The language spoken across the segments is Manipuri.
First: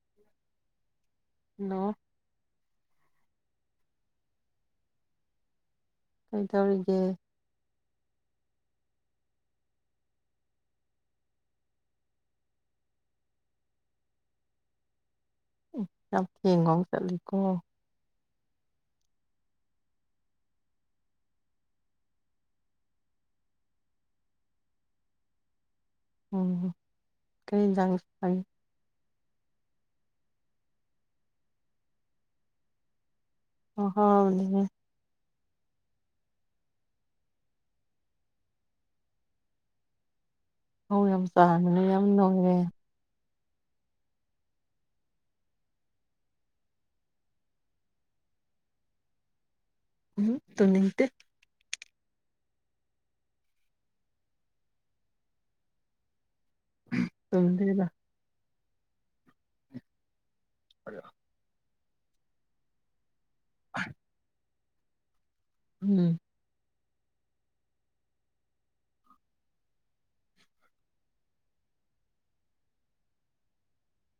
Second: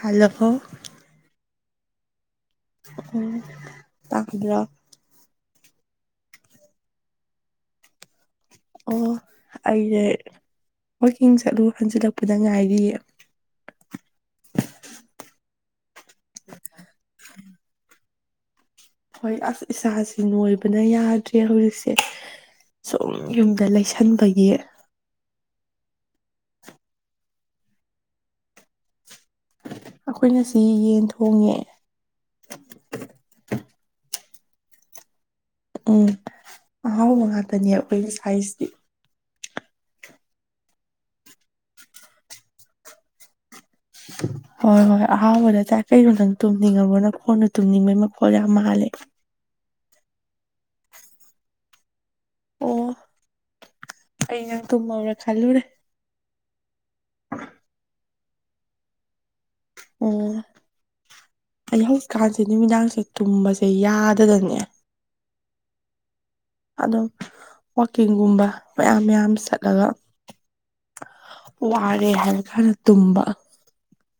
ꯍꯜꯂꯍꯣ ꯍꯜꯂꯣ ꯎꯝ ꯇꯈꯗ꯭ꯔ ꯀꯩ ꯇꯧꯔꯤꯒꯦ ꯑꯣ ꯑꯩꯌꯦꯦ ꯋꯥꯋꯥꯛꯀꯤꯡ ꯆꯠꯂꯨ ꯍꯟꯖꯤꯜꯂꯛꯄꯗ ꯉꯥꯏꯔꯤꯌꯦ ꯆ ꯊꯦꯡꯉꯣ ꯆꯠꯂꯤꯀꯣ ꯍꯣꯏ ꯑꯁ ꯏꯁꯥꯥꯁ ꯅꯣꯏꯕꯅ ꯌꯥꯗ꯭ꯔꯦ ꯍꯧꯖꯤꯛꯁꯦ ꯁꯨꯝ ꯌꯨꯝꯗ ꯂꯩꯁꯟꯕꯒꯤ ꯎꯝ ꯀꯔꯤꯖꯥꯡ ꯑꯩꯈꯣꯏꯅ ꯁꯤ ꯌꯦꯟ ꯊꯣꯡꯉꯦ ꯑ ꯍ ꯍꯅꯦꯅꯦ [unintelligible] ꯎꯝ ꯑꯍꯥꯎ ꯉꯥꯛꯇꯅꯦꯕ ꯑꯩꯈꯣꯏꯒꯤ ꯁꯥꯏꯖꯇꯤ ꯍꯥꯎꯌꯥꯝ ꯆꯥꯡꯅꯅꯦ ꯌꯥꯝ ꯅꯣꯏꯔꯦ [unintelligible] ꯍꯣꯏ ꯍꯣꯏ ꯑꯍꯥꯎꯕꯗ ꯆꯥꯏ ꯀꯩꯅꯣ ꯅꯪ ꯇꯨꯝꯅꯤꯡꯉꯕ꯭ꯔꯣ ꯅ ꯈꯣꯟꯠꯅ ꯇꯨꯝꯅꯤꯡꯕꯩ ꯃꯈꯣꯠꯂ ꯌꯥꯝ ꯃꯥꯜꯂꯦ ꯎꯝ ꯇꯨꯝꯅꯤꯡꯇꯦ ꯑꯣ ꯑꯩ ꯅꯪ ꯇꯨꯝꯃꯧꯔꯦ ꯈꯜꯂꯨꯔꯦ ꯑꯍꯨꯝ ꯇꯨꯝꯗꯤꯔꯤꯗ ꯎꯝ ꯑꯌꯥ ꯑꯩ ꯍꯧꯖꯤꯛꯀꯥꯟꯁꯦ ꯅꯨꯃꯤꯗꯥꯡꯁꯦ ꯇꯨꯝꯕꯁꯦ ꯌꯥꯗꯗꯅꯦ ꯎꯝ ꯑꯗꯣ ꯋꯥꯛꯀꯤꯡꯒꯨꯝꯕ ꯃꯌꯥꯝ ꯃꯌꯥꯝ ꯆꯠꯂꯒ ꯋꯥꯔꯦ ꯍꯔꯀꯥꯟꯗ ꯇꯨꯝꯕ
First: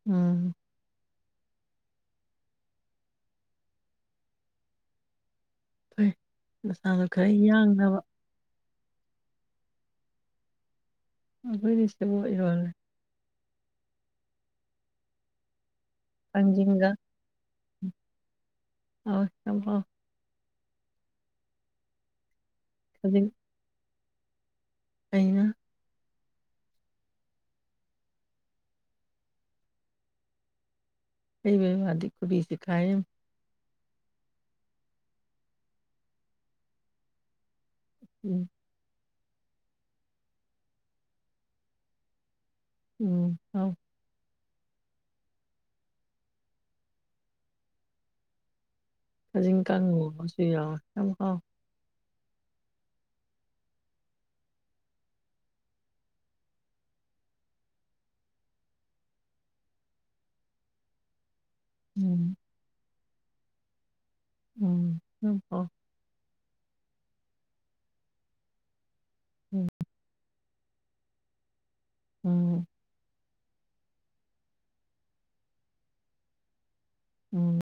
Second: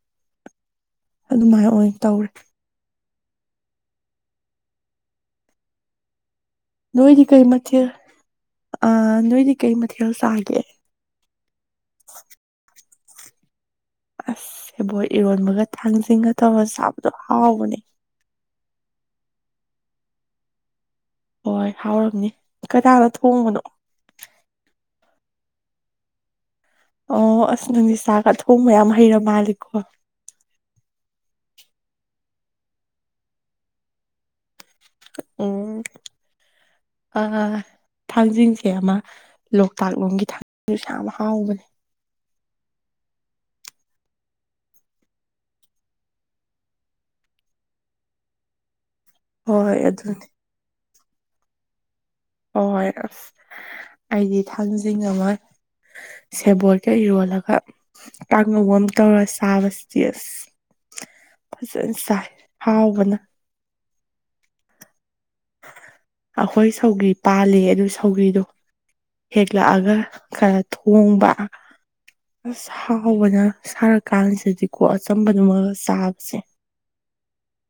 ꯎꯝ ꯑꯗꯨꯃꯥꯏꯅ ꯑꯣꯏꯅ ꯇꯧꯔꯦ ꯐꯩ ꯅꯁꯥꯒ ꯅꯣꯏꯗꯤ ꯈꯔ ꯀꯩ ꯃꯊꯦꯜ ꯌꯥꯡꯅꯕ ꯑ ꯅꯣꯏꯗꯤ ꯀꯩ ꯃꯊꯦꯜ ꯆꯒꯦ ꯑꯩꯈꯣꯏꯗ ꯁ‌ꯦꯕꫭꯠ ꯏꯔꫭꯟꯂ‌ꯦ ꯑꯁ ꯁꯦꯕꯣ ꯏꯔꯣꯟꯕꯒ ꯊꯥꯡꯖꯤꯡꯒ ꯇꯧꯔꯒ ꯊꯥꯡꯖꯤꯡꯒ ꯆꯥꯕꯗꯣ ꯍꯥꯎꯕꯅꯦ ꯍꯕ [unintelligible] ꯍꯣꯏ ꯍꯥꯎꯔꯝꯅꯤ ꯀꯅꯒ ꯈꯖꯤꯡ ꯊꯣꯡꯕꯅꯣ ꯑꯩꯅ ꯑꯣ ꯑꯁ ꯅꯪꯒ ꯆꯥꯒ ꯊꯣꯡ ꯃꯌꯥꯝ ꯍꯩꯔ ꯃꯥꯂꯦꯀꯣ ꯍꯩꯕꯥ ꯋꯗꯤ ꯈꯨꯨꯗꯤ ꯀꯥꯏꯔꯤꯃꯤ ꯎꯝ -ꯑ ꯎꯝ ꯊꯥꯡꯖꯤꯡꯁꯦ ꯑꯃ ꯂꯣꯛꯇꯥꯛ ꯂꯣꯝꯒꯤ ꯊꯥꯡ ꯁ ꯌꯥꯝ ꯍꯥꯎꯕꯅꯦ ꯎꯝ ꯍꯥꯎꯏ ꯀꯖꯤꯡ ꯍꯣꯏ ꯑꯗꯨꯅꯤ ꯀꯥꯡꯉꯨꯎꯑꯃꯁꯨ ꯌꯥꯎꯑ‌ꯦ ꯌꯥꯝ ꯍꯥꯎ ꯍꯣꯏ ꯑꯁ ꯑꯩꯗꯤ ꯊꯥꯡꯖꯤꯡ ꯑꯃ ꯁꯦꯕꯣꯇꯀ ꯏꯔꯣꯜꯂꯒ ꯇꯥꯡꯍꯧ ꯑꯃ ꯇꯧꯔ ꯆꯥꯕꯁꯤꯗ ꯑꯁ [inaudible] ꯐꯖꯅ ꯎꯝ ꯆꯥꯏ ꯍꯥꯎꯕꯅ ꯎꯝ ꯌꯥꯝ ꯍꯥꯎꯏ ꯑꯩꯈꯣꯏ ꯁꯧꯒꯤꯔꯤ ꯄꯥꯜꯂꯤ ꯑꯗꯨ ꯁꯧꯒꯤꯔꯤꯗꯥ ꯎꯝ ꯍꯦꯛꯂꯛꯑꯒ ꯈꯔ ꯊꯣꯡꯕ ꯎꯝ ꯑꯁ ꯍꯥꯎꯕꯅ ꯁꯥꯔꯀꯥꯟꯁꯤꯗꯗꯤꯀꯣ ꯑꯆꯝꯕꯗꯨꯃꯒ ꯆꯥꯕꯁꯦ ꯎꯝ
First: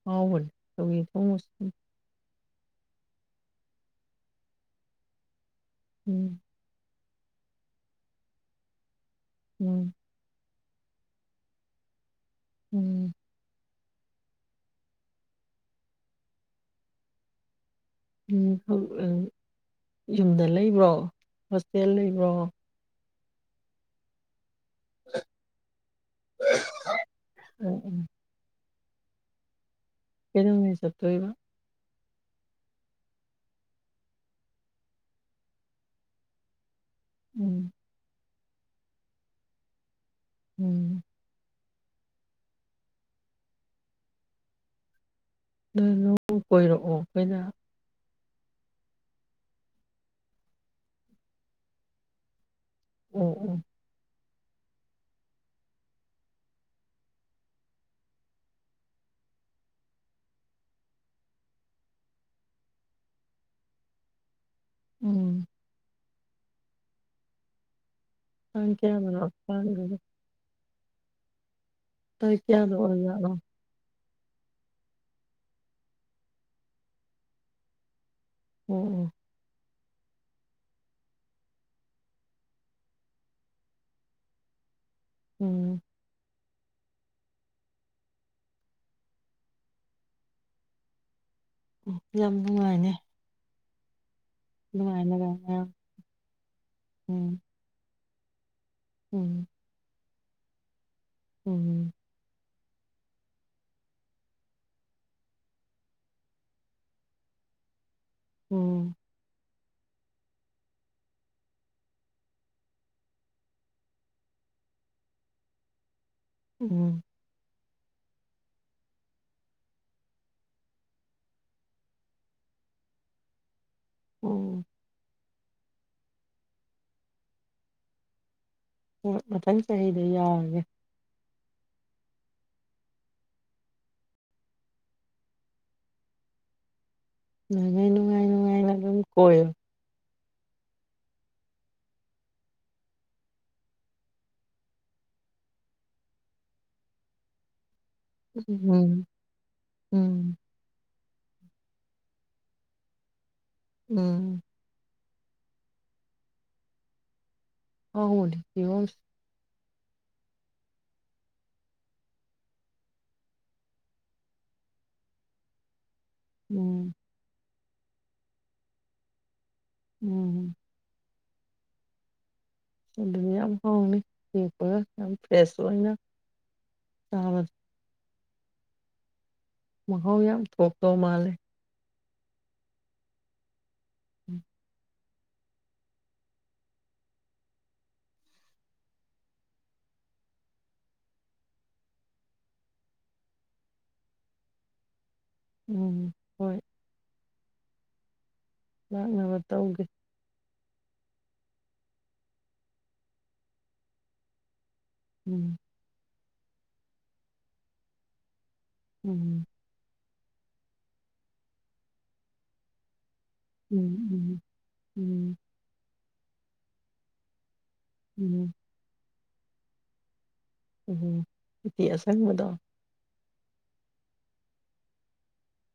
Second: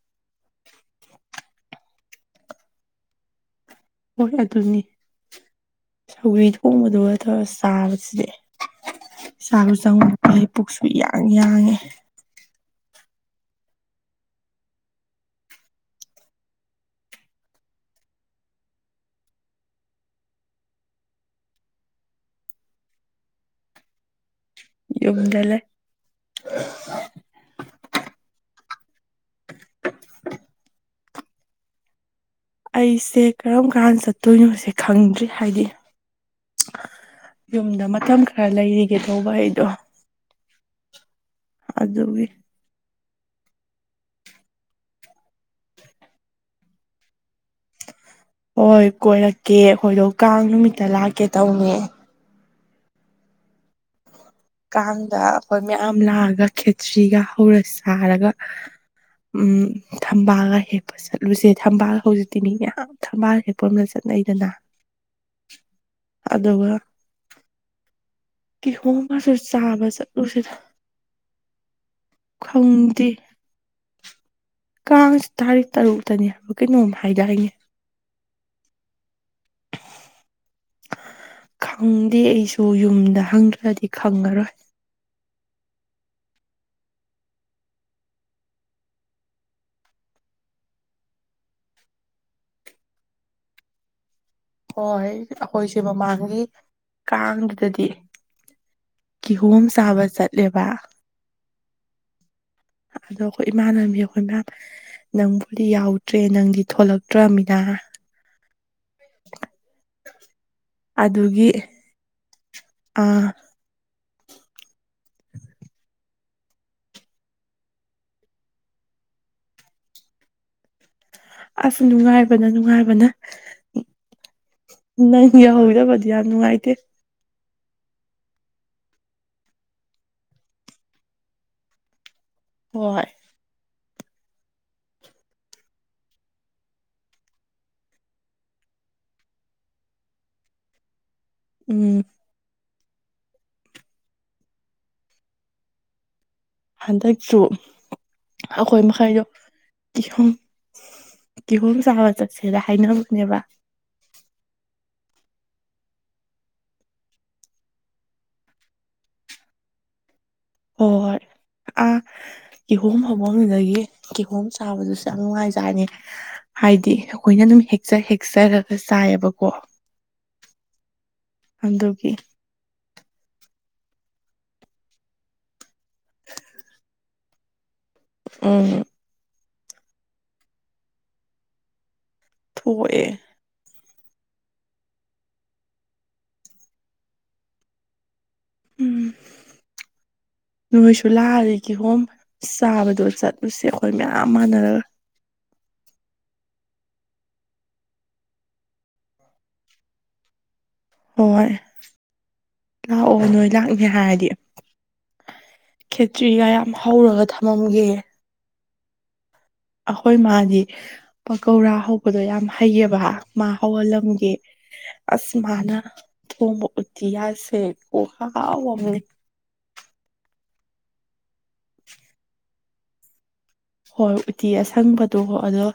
ꯊꯥꯎꯕꯅ‌ꯦ ꯁꯧꯒꯔꯤꯁꯨ ꯍꯣꯏ ꯑꯗꯨꯅꯤ ꯎꯝ ꯁꯧꯒꯔꯤ ꯊꯣꯡꯕꯗꯨꯒ ꯇꯧꯔ ꯆꯥꯕꯁꯤꯗꯤ ꯆꯥꯕꯁꯨ ꯎꯝ ꯆꯪꯉꯨ ꯐꯩ ꯄꯨꯛꯁꯨ ꯌꯥꯡ ꯌꯥꯡꯉꯦ ꯎꯝ ꯎꯝ ꯌꯨꯝꯗ ꯂꯩꯕ꯭ꯔꯣ ꯍꯣꯁꯇꯦꯜ ꯂꯩꯕ꯭ꯔꯣ ꯌꯗ ꯂꯩ ꯎꯝ ꯎꯝ ꯀꯩ ꯅꯨꯃꯤ ꯆꯠꯇꫭꯏꯕ ꯑꯩꯁꯦ ꯀꯔꯝ ꯀꯥꯟ ꯆꯠꯇꯣꯏꯅꯣꯁꯦ ꯈꯪꯗ꯭ꯔꯤ ꯍꯥꯏꯗꯤ ꯎꯝ ꯌꯨꯝꯗ ꯃꯇꯝ ꯈꯔ ꯂꯩꯔꯤꯒꯦ ꯇꯧꯕ ꯑꯩꯗꯣ ꯎꯝ ꯑꯗꯨꯒꯤ ꯑꯗꯨ ꯅꯣꯡ ꯀꯣꯏꯔꯛꯑꯣ ꯑꯩꯈꯣꯏꯗ ꯍꯣꯏ ꯀꯣꯏꯔꯛꯀꯦ ꯍꯣꯏꯗꯣꯛꯀ ꯅꯨꯃꯤꯠꯇ ꯂꯥꯛꯀꯦ ꯇꯧꯅꯤ ꯎꯝ ꯎꯝ ꯀꯥꯡꯗ ꯑꯩꯈꯣꯏ ꯃꯌꯥꯝ ꯂꯥꯛꯑꯒ ꯈꯦꯇ꯭ꯔꯤꯒ ꯍꯧꯔ ꯁꯥꯔꯒ ꯎꯝ ꯊꯝꯕꯥꯜꯒ ꯍꯦꯛꯄ ꯆꯠꯂꯨꯁꯦ ꯊꯝꯕꯥꯜꯒ ꯍꯧꯖꯤꯛꯇꯤꯅꯤ ꯌꯥꯝ ꯊꯝꯕꯥꯜꯒ ꯍꯦꯛꯄ ꯑꯃꯗ ꯆꯠꯂ ꯂꯩꯗꯅ ꯎꯝ ꯑꯗ ꯇꯥꯡ ꯀꯍꯣ ꯀꯌꯥꯗꯅꯣ ꯃꯥꯁꯨ ꯆꯥꯕ ꯇꯥꯡꯗꯨꯕꯨ ꯆꯗ ꯇ ꯀꯌꯥꯗ ꯑꯣꯏ ꯌꯥ ꯀꯥꯡꯁꯤ ꯇꯥꯔꯤꯛ ꯇꯔꯨꯛꯇꯅꯤ ꯑꯃꯨꯛ ꯀꯩꯅꯣꯃ ꯍꯥꯏꯗꯥꯏꯉ ꯎꯝ ꯎꯝ ꯈꯪꯗꯦ ꯑꯩꯁꯨ ꯌꯨꯝꯗ ꯍꯪꯗ꯭ꯔꯗꯤ ꯈꯪꯉꯔꯣꯏ ꯎꯝ ꯎ ꯌꯥꯝꯉꯅꯦ ꯍꯣꯏ ꯃꯌꯥꯝ ꯑꯩꯈꯣꯏꯁꯦ ꯃꯃꯥꯡꯒꯤ ꯎꯝ ꯀꯥꯡꯗꯨꯗꯗꯤ ꯀꯤꯍꯣꯝ ꯁꯥꯕ ꯆꯠꯂꯦꯕ ꯎꯝꯝ ꯑꯗꯣ ꯑꯩꯈꯣꯏ ꯏꯃꯥꯟꯅꯕꯕꯤ ꯑꯩꯈꯣꯏ ꯏꯃꯥ ꯅꯪꯕꯨꯗꯤ ꯌꯥꯎꯗ꯭ꯔꯦ ꯅꯪꯗꯤ ꯊꯂꯛꯇ꯭ꯔꯃꯤꯅ ꯎꯝ ꯑꯗꯨꯒꯤ ꯑꯥ ꯎꯝ ꯑꯁ ꯅꯨꯡꯉꯥꯏꯕꯅ ꯅꯨꯡꯉꯥꯏꯕꯅ ꯎꯝ ꯅꯪ ꯌꯧꯍꯧꯗꯕꯗꯤ ꯌꯥꯝ ꯅꯨꯡꯉꯥꯏꯇꯦ ꯃꯊꯪ ꯆꯍꯤꯗ ꯌꯥꯒꯦ ꯍꯣꯏ ꯉꯪ ꯉꯥꯏ ꯅꯨꯅꯨꯡꯉꯥꯏꯅꯅꯨꯡꯉꯥꯏꯅ ꯑꯗꯨꯝ ꯀ ꯎꯝ ꯍꯟꯗꯛꯁꯨ ꯑꯩꯈꯣꯏ ꯎꯝ ꯃꯈꯩꯗꯣ ꯀꯤꯍꯨꯝ ꯎꯝ ꯀꯦꯍꯣꯝ ꯆꯥꯕ ꯆꯠꯁꯦꯗ ꯍꯥꯏꯅꯕꯅꯦꯕ ꯎꯝ ꯑ ꯍ ꯍ ꯍꯣꯏ ꯍꯣꯏ [unintelligible] ꯀꯤꯍꯣꯝ ꯐꯐꯝꯗꯨꯗꯒꯤ ꯀꯤꯍꯣꯝ ꯆꯥꯕꯗꯨꯁꯨ ꯌꯥꯝ ꯅꯨꯡꯉꯥꯏꯖꯥꯅꯤ ꯎꯝ ꯍꯥꯏꯗꯤ ꯑꯩꯈꯣꯏꯅ ꯑꯗꯨꯝ ꯍꯦꯛꯆ ꯍꯦꯛꯆꯔꯒ ꯆꯥꯏꯑꯕꯀꯣ ꯎꯝ ꯑꯟꯗꯨꯒꯤ ꯑꯗꯨꯗꯤ ꯌꯥꯝ ꯍꯥꯎꯅꯤ ꯌꯦꯦꯛꯄꯒ ꯌꯥꯝ ꯐ꯭ꯔꯦꯁ ꯑꯣꯏꯅ ꯆꯥꯕ ꯎꯝ ꯃꯍꯥꯎ ꯌꯥꯝ ꯊꯣꯛ ꯇꯧ ꯃꯥꯜꯂꯦ ꯊꯣꯛꯑ ꯎꯝ ꯎꯝ [unintelligible] ꯅꯣꯏꯁꯨ ꯂꯥꯛ ꯀꯦꯍꯣꯝ ꯆꯥꯕꯗꯣ ꯆꯠꯂꯨꯁꯦ ꯑꯩꯈꯣꯏ ꯃꯌꯥꯝ ꯃꯥꯟꯅꯔꯒ ꯎꯝ ꯍꯣꯏ ꯂꯥꯛꯅꯕ ꯇꯧꯒꯦ ꯍꯣꯏ ꯂꯥꯛꯑꯣ ꯅꯣꯏ ꯂꯥꯛꯅꯤ ꯍꯥꯏꯔꯗꯤ ꯎꯝ ꯇ꯭ꯔꯤꯒ ꯌꯥꯝ ꯍꯧꯔꯒ ꯊꯝꯃꯝꯒꯦ ꯎꯝ ꯑꯩꯈꯣꯏ ꯃꯥꯗꯤ ꯄꯀꯧꯔꯥ ꯍꯧꯕꯗꯣ ꯌꯥꯝ ꯍꯩꯌꯦꯕ ꯎꯝ ꯃꯍꯥꯎꯜꯂꯝꯒꯤ ꯎꯝ ꯎꯝ ꯑꯁꯃꯅ ꯊꯣꯡꯕ ꯎꯇꯤꯌꯥꯁꯦ ꯑꯣ ꯎꯝ ꯍꯥꯥꯥꯎ ꯑꯃꯝꯃꯤ ꯎꯝꯝ ꯏꯇꯤ ꯑꯥꯁ ꯃꯗꯥ ꯍꯣꯏ ꯎꯇꯤ ꯑꯁꯪꯕꯗꯣ ꯑꯗꯣ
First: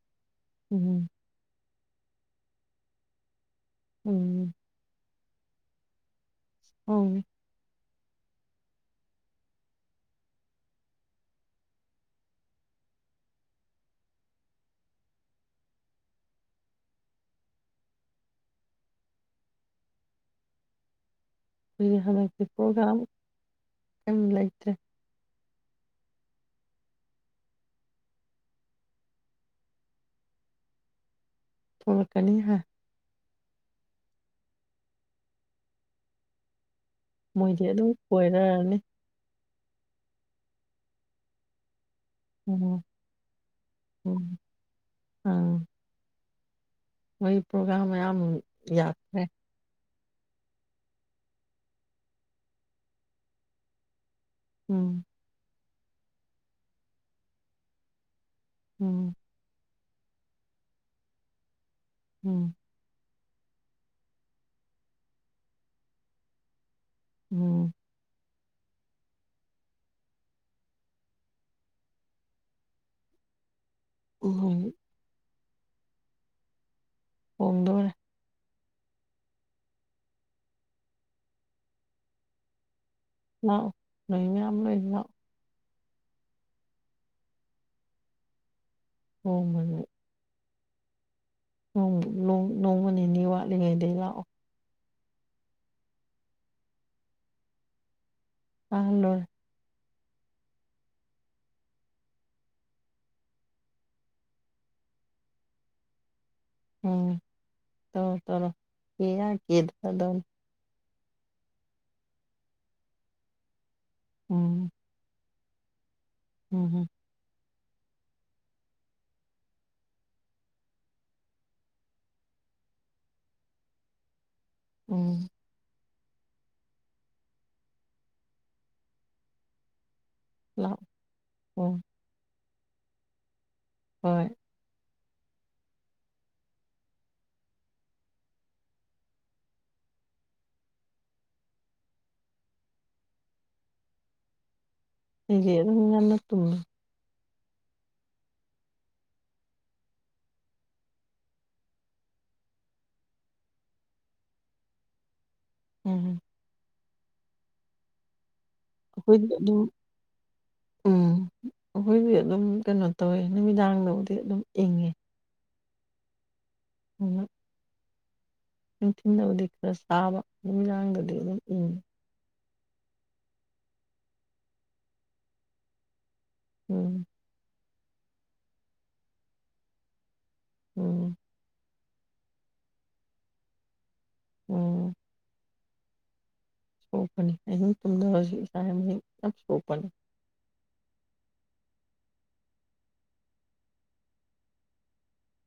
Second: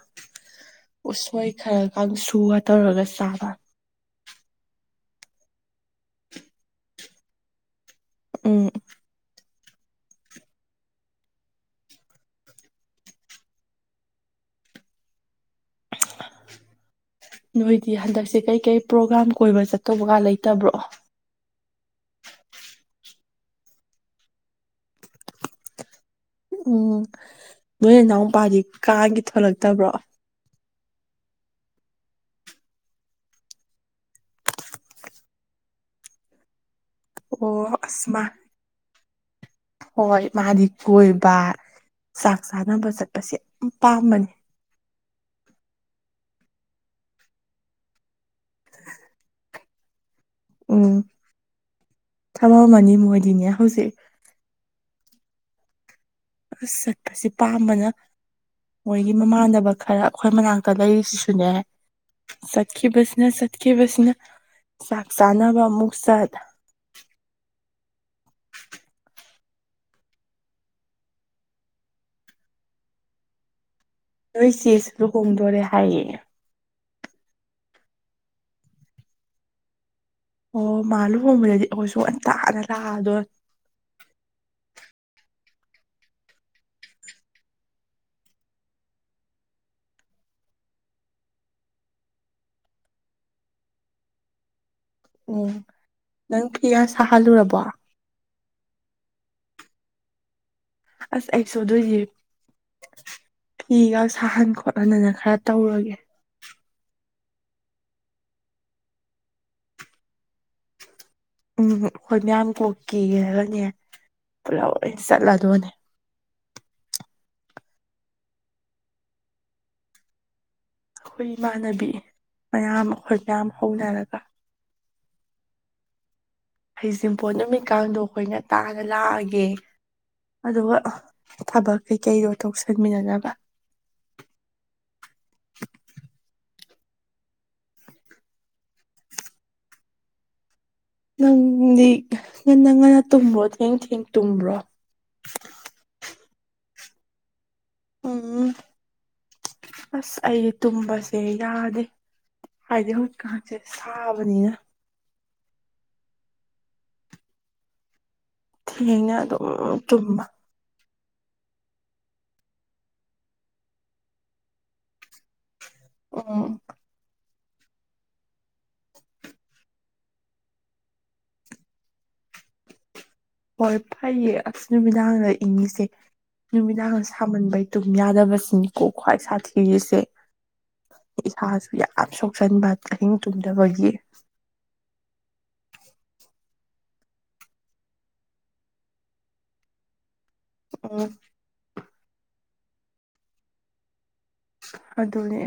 ꯎꯝ ꯎꯁꯣꯏ ꯈꯔ ꯁꯨꯕ ꯇꯧꯔꯒ ꯆꯥꯕ ꯎꯝ ꯑꯣ ꯎꯝ [inaudible] ꯅꯣꯏꯗꯤ ꯍꯟꯗꯛꯁꯦ ꯀꯩꯀꯩ ꯄ꯭ꯔꯣꯒ꯭ꯔꯥꯝ ꯀꯣꯏꯕ ꯆꯠꯇꯧꯕꯒ ꯂꯩꯇꯕ꯭ꯔꯣ ꯍꯏ ꯍꯟꯗꯛꯇꯤ ꯄ꯭ꯔꯣꯒꯥꯝ ꯀꯝ ꯂꯩꯇ꯭ꯔꯦ ꯎꯝ ꯅꯣꯏ ꯏꯟꯅꯥꯎꯄꯥꯗꯤ ꯀꯥꯒꯤ ꯊꯣꯛꯂꯛꯇꯕ꯭ꯔꯣ ꯐꯣꯔꯀꯅꯤ ꯍꯥꯏ ꯑꯣ ꯃꯣꯏꯗꯤ ꯑꯗꯨꯝ ꯑꯁ ꯃꯥ ꯀꯣꯏꯔꯔꯅꯤ ꯍꯣꯏ ꯃꯥꯗꯤ ꯀꯣꯏꯕ ꯆꯥꯛ ꯎꯝ ꯆꯥꯅꯕ ꯆꯠꯄꯁꯦ ꯌꯥꯝ ꯄꯥꯝꯕꯅꯤ ꯎꯝ ꯑꯥ ꯋꯥ ꯄ꯭ꯔꯣꯒ꯭ꯔꯝ ꯌꯥꯝ ꯌꯥꯗꯦ ꯎꯝ ꯊꯕ ꯃꯅꯤ ꯃꯣꯏꯗꯤꯅꯦ ꯍꯧꯖꯤꯛ ꯎꯝ ꯑꯁ ꯆꯠꯄꯁꯦ ꯄꯥꯝꯕꯅ ꯎꯝ ꯃꯣꯏꯒꯤ ꯃꯃꯥꯟꯅꯕ ꯈꯔ ꯑꯩꯈꯣꯏ ꯃꯅꯥꯛꯇ ꯂꯩꯔꯤꯁꯤꯁꯨꯅꯦ ꯎꯝ ꯆꯠꯈꯤꯕ ꯅ ꯆꯠꯈꯤꯕꯁꯤꯅ ꯆꯥꯛ ꯆꯥꯅꯕ ꯑꯃꯨꯛ ꯆꯠ ꯎꯝ ꯅꯣꯏ ꯍꯣꯏ ꯆꯁ ꯂꯨꯍꯣꯡꯗꯣꯔꯦ ꯍꯥꯏꯌꯦ ꯍꯣꯡꯗꯣꯏꯔꯦ ꯑꯣ ꯃꯥ ꯂꯨꯍꯣꯡꯕꯗꯗꯤ ꯑꯩꯈꯣꯏꯁꯨ ꯑꯟꯇꯥꯗ ꯅ ꯂꯩ ꯍ ꯃꯅꯤ ꯅꯣꯡ ꯅꯣꯡꯃ ꯅꯤꯅꯤ ꯋꯥꯠꯂꯤꯉꯩꯗꯒꯤ ꯂꯥꯛꯑꯣ ꯎꯝ ꯅꯪ ꯐꯤꯌꯥ ꯁꯥꯍꯜꯂꯨꯔꯕꯣ ꯑꯍꯂꯣ ꯑꯁ ꯑꯩ ꯁꯣꯗꯣꯏꯁꯦ ꯐꯤꯒ ꯁꯥꯍꯟ ꯈꯣꯠꯍꯟꯗꯅ ꯈꯔ ꯇꯧꯔꯒꯦ ꯎꯝ ꯆ ꯀꯗꯗ ꯎꯝ ꯍꯣꯏ ꯃꯌꯥꯝ ꯀꯣꯛꯀꯤꯦꯔꯒꯅꯦ ꯄꯨꯂꯞ ꯎꯝ ꯂꯣꯏ ꯆꯠꯂꯗꯣꯏꯅꯦ ꯎꯝ ꯍꯝ ꯑꯩꯈꯣꯏ ꯏꯃꯥꯟꯅꯕꯤ ꯃꯌꯥꯝ ꯑꯩꯈꯣꯏ ꯃꯌꯥꯝ ꯍꯧꯅꯔꯒ ꯎꯝ ꯍꯩꯖꯤꯡꯄꯣꯠ ꯅꯨꯃꯤꯠꯀꯗꯣ ꯑꯩꯈꯣꯏꯅ ꯇꯥꯅ ꯂꯥꯛꯑꯒꯦ ꯑꯗꯨꯒ ꯂꯥꯛꯑꯣ ꯊꯕꯛ ꯎꯝ ꯀꯩꯀꯩꯗꯣ ꯇꯣꯛ ꯁꯟꯃꯤꯟꯅꯅꯕ ꯍꯣꯏ [inaudible] ꯅꯪꯗꯤ ꯉꯟꯅ ꯉꯟꯅ ꯇꯨꯝꯕ꯭ꯔꯣ ꯊꯦꯡ ꯊꯦꯡ ꯇꯨꯝꯕ꯭ꯔꯣ ꯑꯩꯦ ꯑꯗꯨ ꯉꯅ ꯇꯨꯅ ꯎꯝ ꯑꯁ ꯑꯩ ꯇꯨꯝꯕꯁꯦ ꯌꯥꯗꯦ ꯍꯥꯏꯗꯤ ꯍꯧꯖꯤꯛ [unintelligible] ꯁꯥꯕꯅꯤꯅ꯫ ꯎꯝ꯫ ꯊꯦꯡꯅ ꯑꯗꯨꯝ ꯇꯨꯝꯃ꯫ ꯎꯝ ꯑꯩꯈꯣꯏꯗꯤ ꯑꯗꯨꯝ ꯀꯩꯅꯣ ꯇꯧꯋꯦ ꯅꯨꯃꯤꯗꯥꯡꯗꯕꯨꯗꯤ ꯑꯗꯨꯝ ꯏꯪꯉꯦ꯫ ꯎꯝ꯫ ꯎꯝ꯫ ꯅꯤꯡꯊꯤꯟꯗꯕꯨꯗꯤ ꯈꯔ ꯁꯥꯕ ꯑꯗꯨꯝ ꯅꯨꯡꯗꯥꯡꯗꯗꯤ ꯑꯗꯨꯝ ꯏꯪꯏꯤ꯫ ꯍꯣꯏ ꯐꯩꯌꯦ ꯑꯁ ꯅꯨꯃꯤꯗꯥꯡꯗ ꯏꯪꯉꯤꯁꯦ ꯅꯨꯃꯤꯗꯥꯡ ꯎꯝ ꯁꯥꯃꯟꯕꯩ꯫ ꯇꯨꯝ ꯌꯥꯗꯕꯁꯤꯅꯤꯀꯣ ꯈ꯭ꯋꯥꯏ ꯁꯥꯊꯤꯔꯤꯁꯦ ꯎꯝ ꯏꯁꯥꯁꯨ꯫ ꯌꯝ ꯁꯣꯛꯆꯟꯕ ꯑꯍꯤꯡ ꯇꯨꯝꯗꯕꯒꯤ꯫ ꯎꯝ꯫ ꯁꯣꯄꯅꯤ ꯑꯍꯤꯡ ꯇꯨꯝꯗꯕꯒꯤ ꯏꯁꯥ ꯌꯥꯝ ꯁꯣꯛꯄꯅꯤ꯫ ꯑꯝ꯫ ꯑꯗꯨꯅꯦ꯫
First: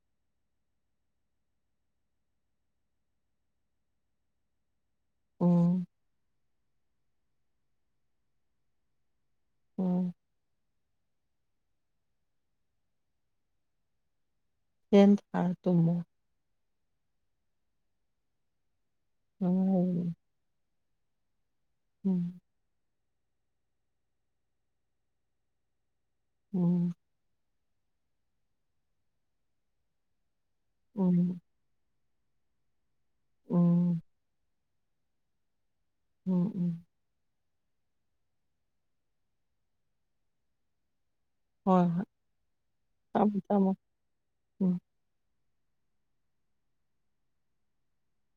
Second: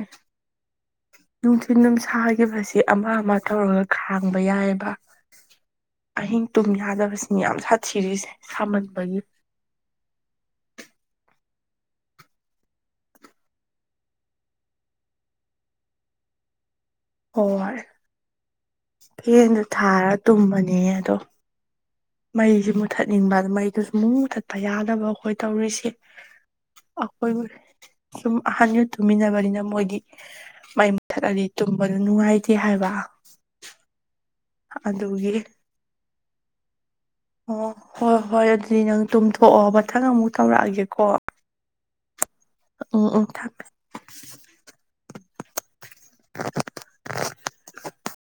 ꯅꯨꯡꯊꯤꯟ ꯅꯨꯡ ꯁꯥꯈꯤꯕꯁꯤ ꯑꯃ ꯑꯃ ꯇꯧꯔꯒ ꯈꯥꯡꯕ ꯌꯥꯏꯑꯦꯕ꯫ ꯎꯝ ꯑꯍꯤꯡ ꯇꯨꯝ ꯌꯥꯗꯕꯁꯤꯅꯤ ꯌꯥꯝ ꯁꯥꯊꯤꯔꯤꯁꯦ ꯁꯥꯃꯟꯕꯒꯤ꯫ ꯎꯝ ꯐꯦꯟ ꯊꯥꯔ ꯇꯨꯝꯃꯨ꯫ ꯍꯣꯏ ꯐꯦꯟꯗꯤ ꯊꯥꯔ ꯅꯨꯡꯉꯥꯏꯕꯅꯤ ꯇꯨꯝꯕꯅꯦ ꯑꯗꯣ꯫ ꯎꯝ ꯃꯩꯁꯦ ꯃꯨꯊꯠꯅꯤꯡꯕ ꯑꯗꯨ ꯃꯩꯗꯨꯁꯨ ꯑꯃꯨꯛ ꯃꯨꯊꯠꯄ ꯌꯥꯗꯕ ꯑꯩꯈꯣꯏ ꯇꯧꯔꯤꯁꯦ꯫ ꯎꯝ ꯑꯩꯈꯣꯏꯕꯨ ꯁꯨꯝ ꯑꯍꯟ ꯇꯨꯃꯤꯟꯅꯕꯅꯤꯅ ꯃꯣꯏꯗꯤ꯫ ꯃꯩ ꯎꯝ ꯃꯨꯊꯠꯂꯗꯤ ꯇꯨꯝꯕꯗꯨ ꯅꯨꯡꯉꯥꯏꯇꯦ ꯍꯥꯏꯕ꯫ ꯎꯝ ꯑꯗꯨꯒꯤ꯫ ꯎꯝ ꯎꯝ꯫ ꯑꯣ ꯍꯣꯏ ꯍꯣꯏ ꯑꯗꯨꯗꯤ ꯅꯪ ꯇꯨꯝꯊꯣꯛꯑꯣ ꯃꯊꯪ ꯑꯃꯨꯛ ꯇꯧꯔꯛꯑꯒꯦꯀꯣ꯫ ꯍꯣꯏ ꯍꯣꯏ ꯎꯪ ꯎꯪ ꯊꯝꯃꯣ ꯊꯝꯃꯦ꯫ ꯊꯝꯃꯣ ꯎꯝ [unintelligible]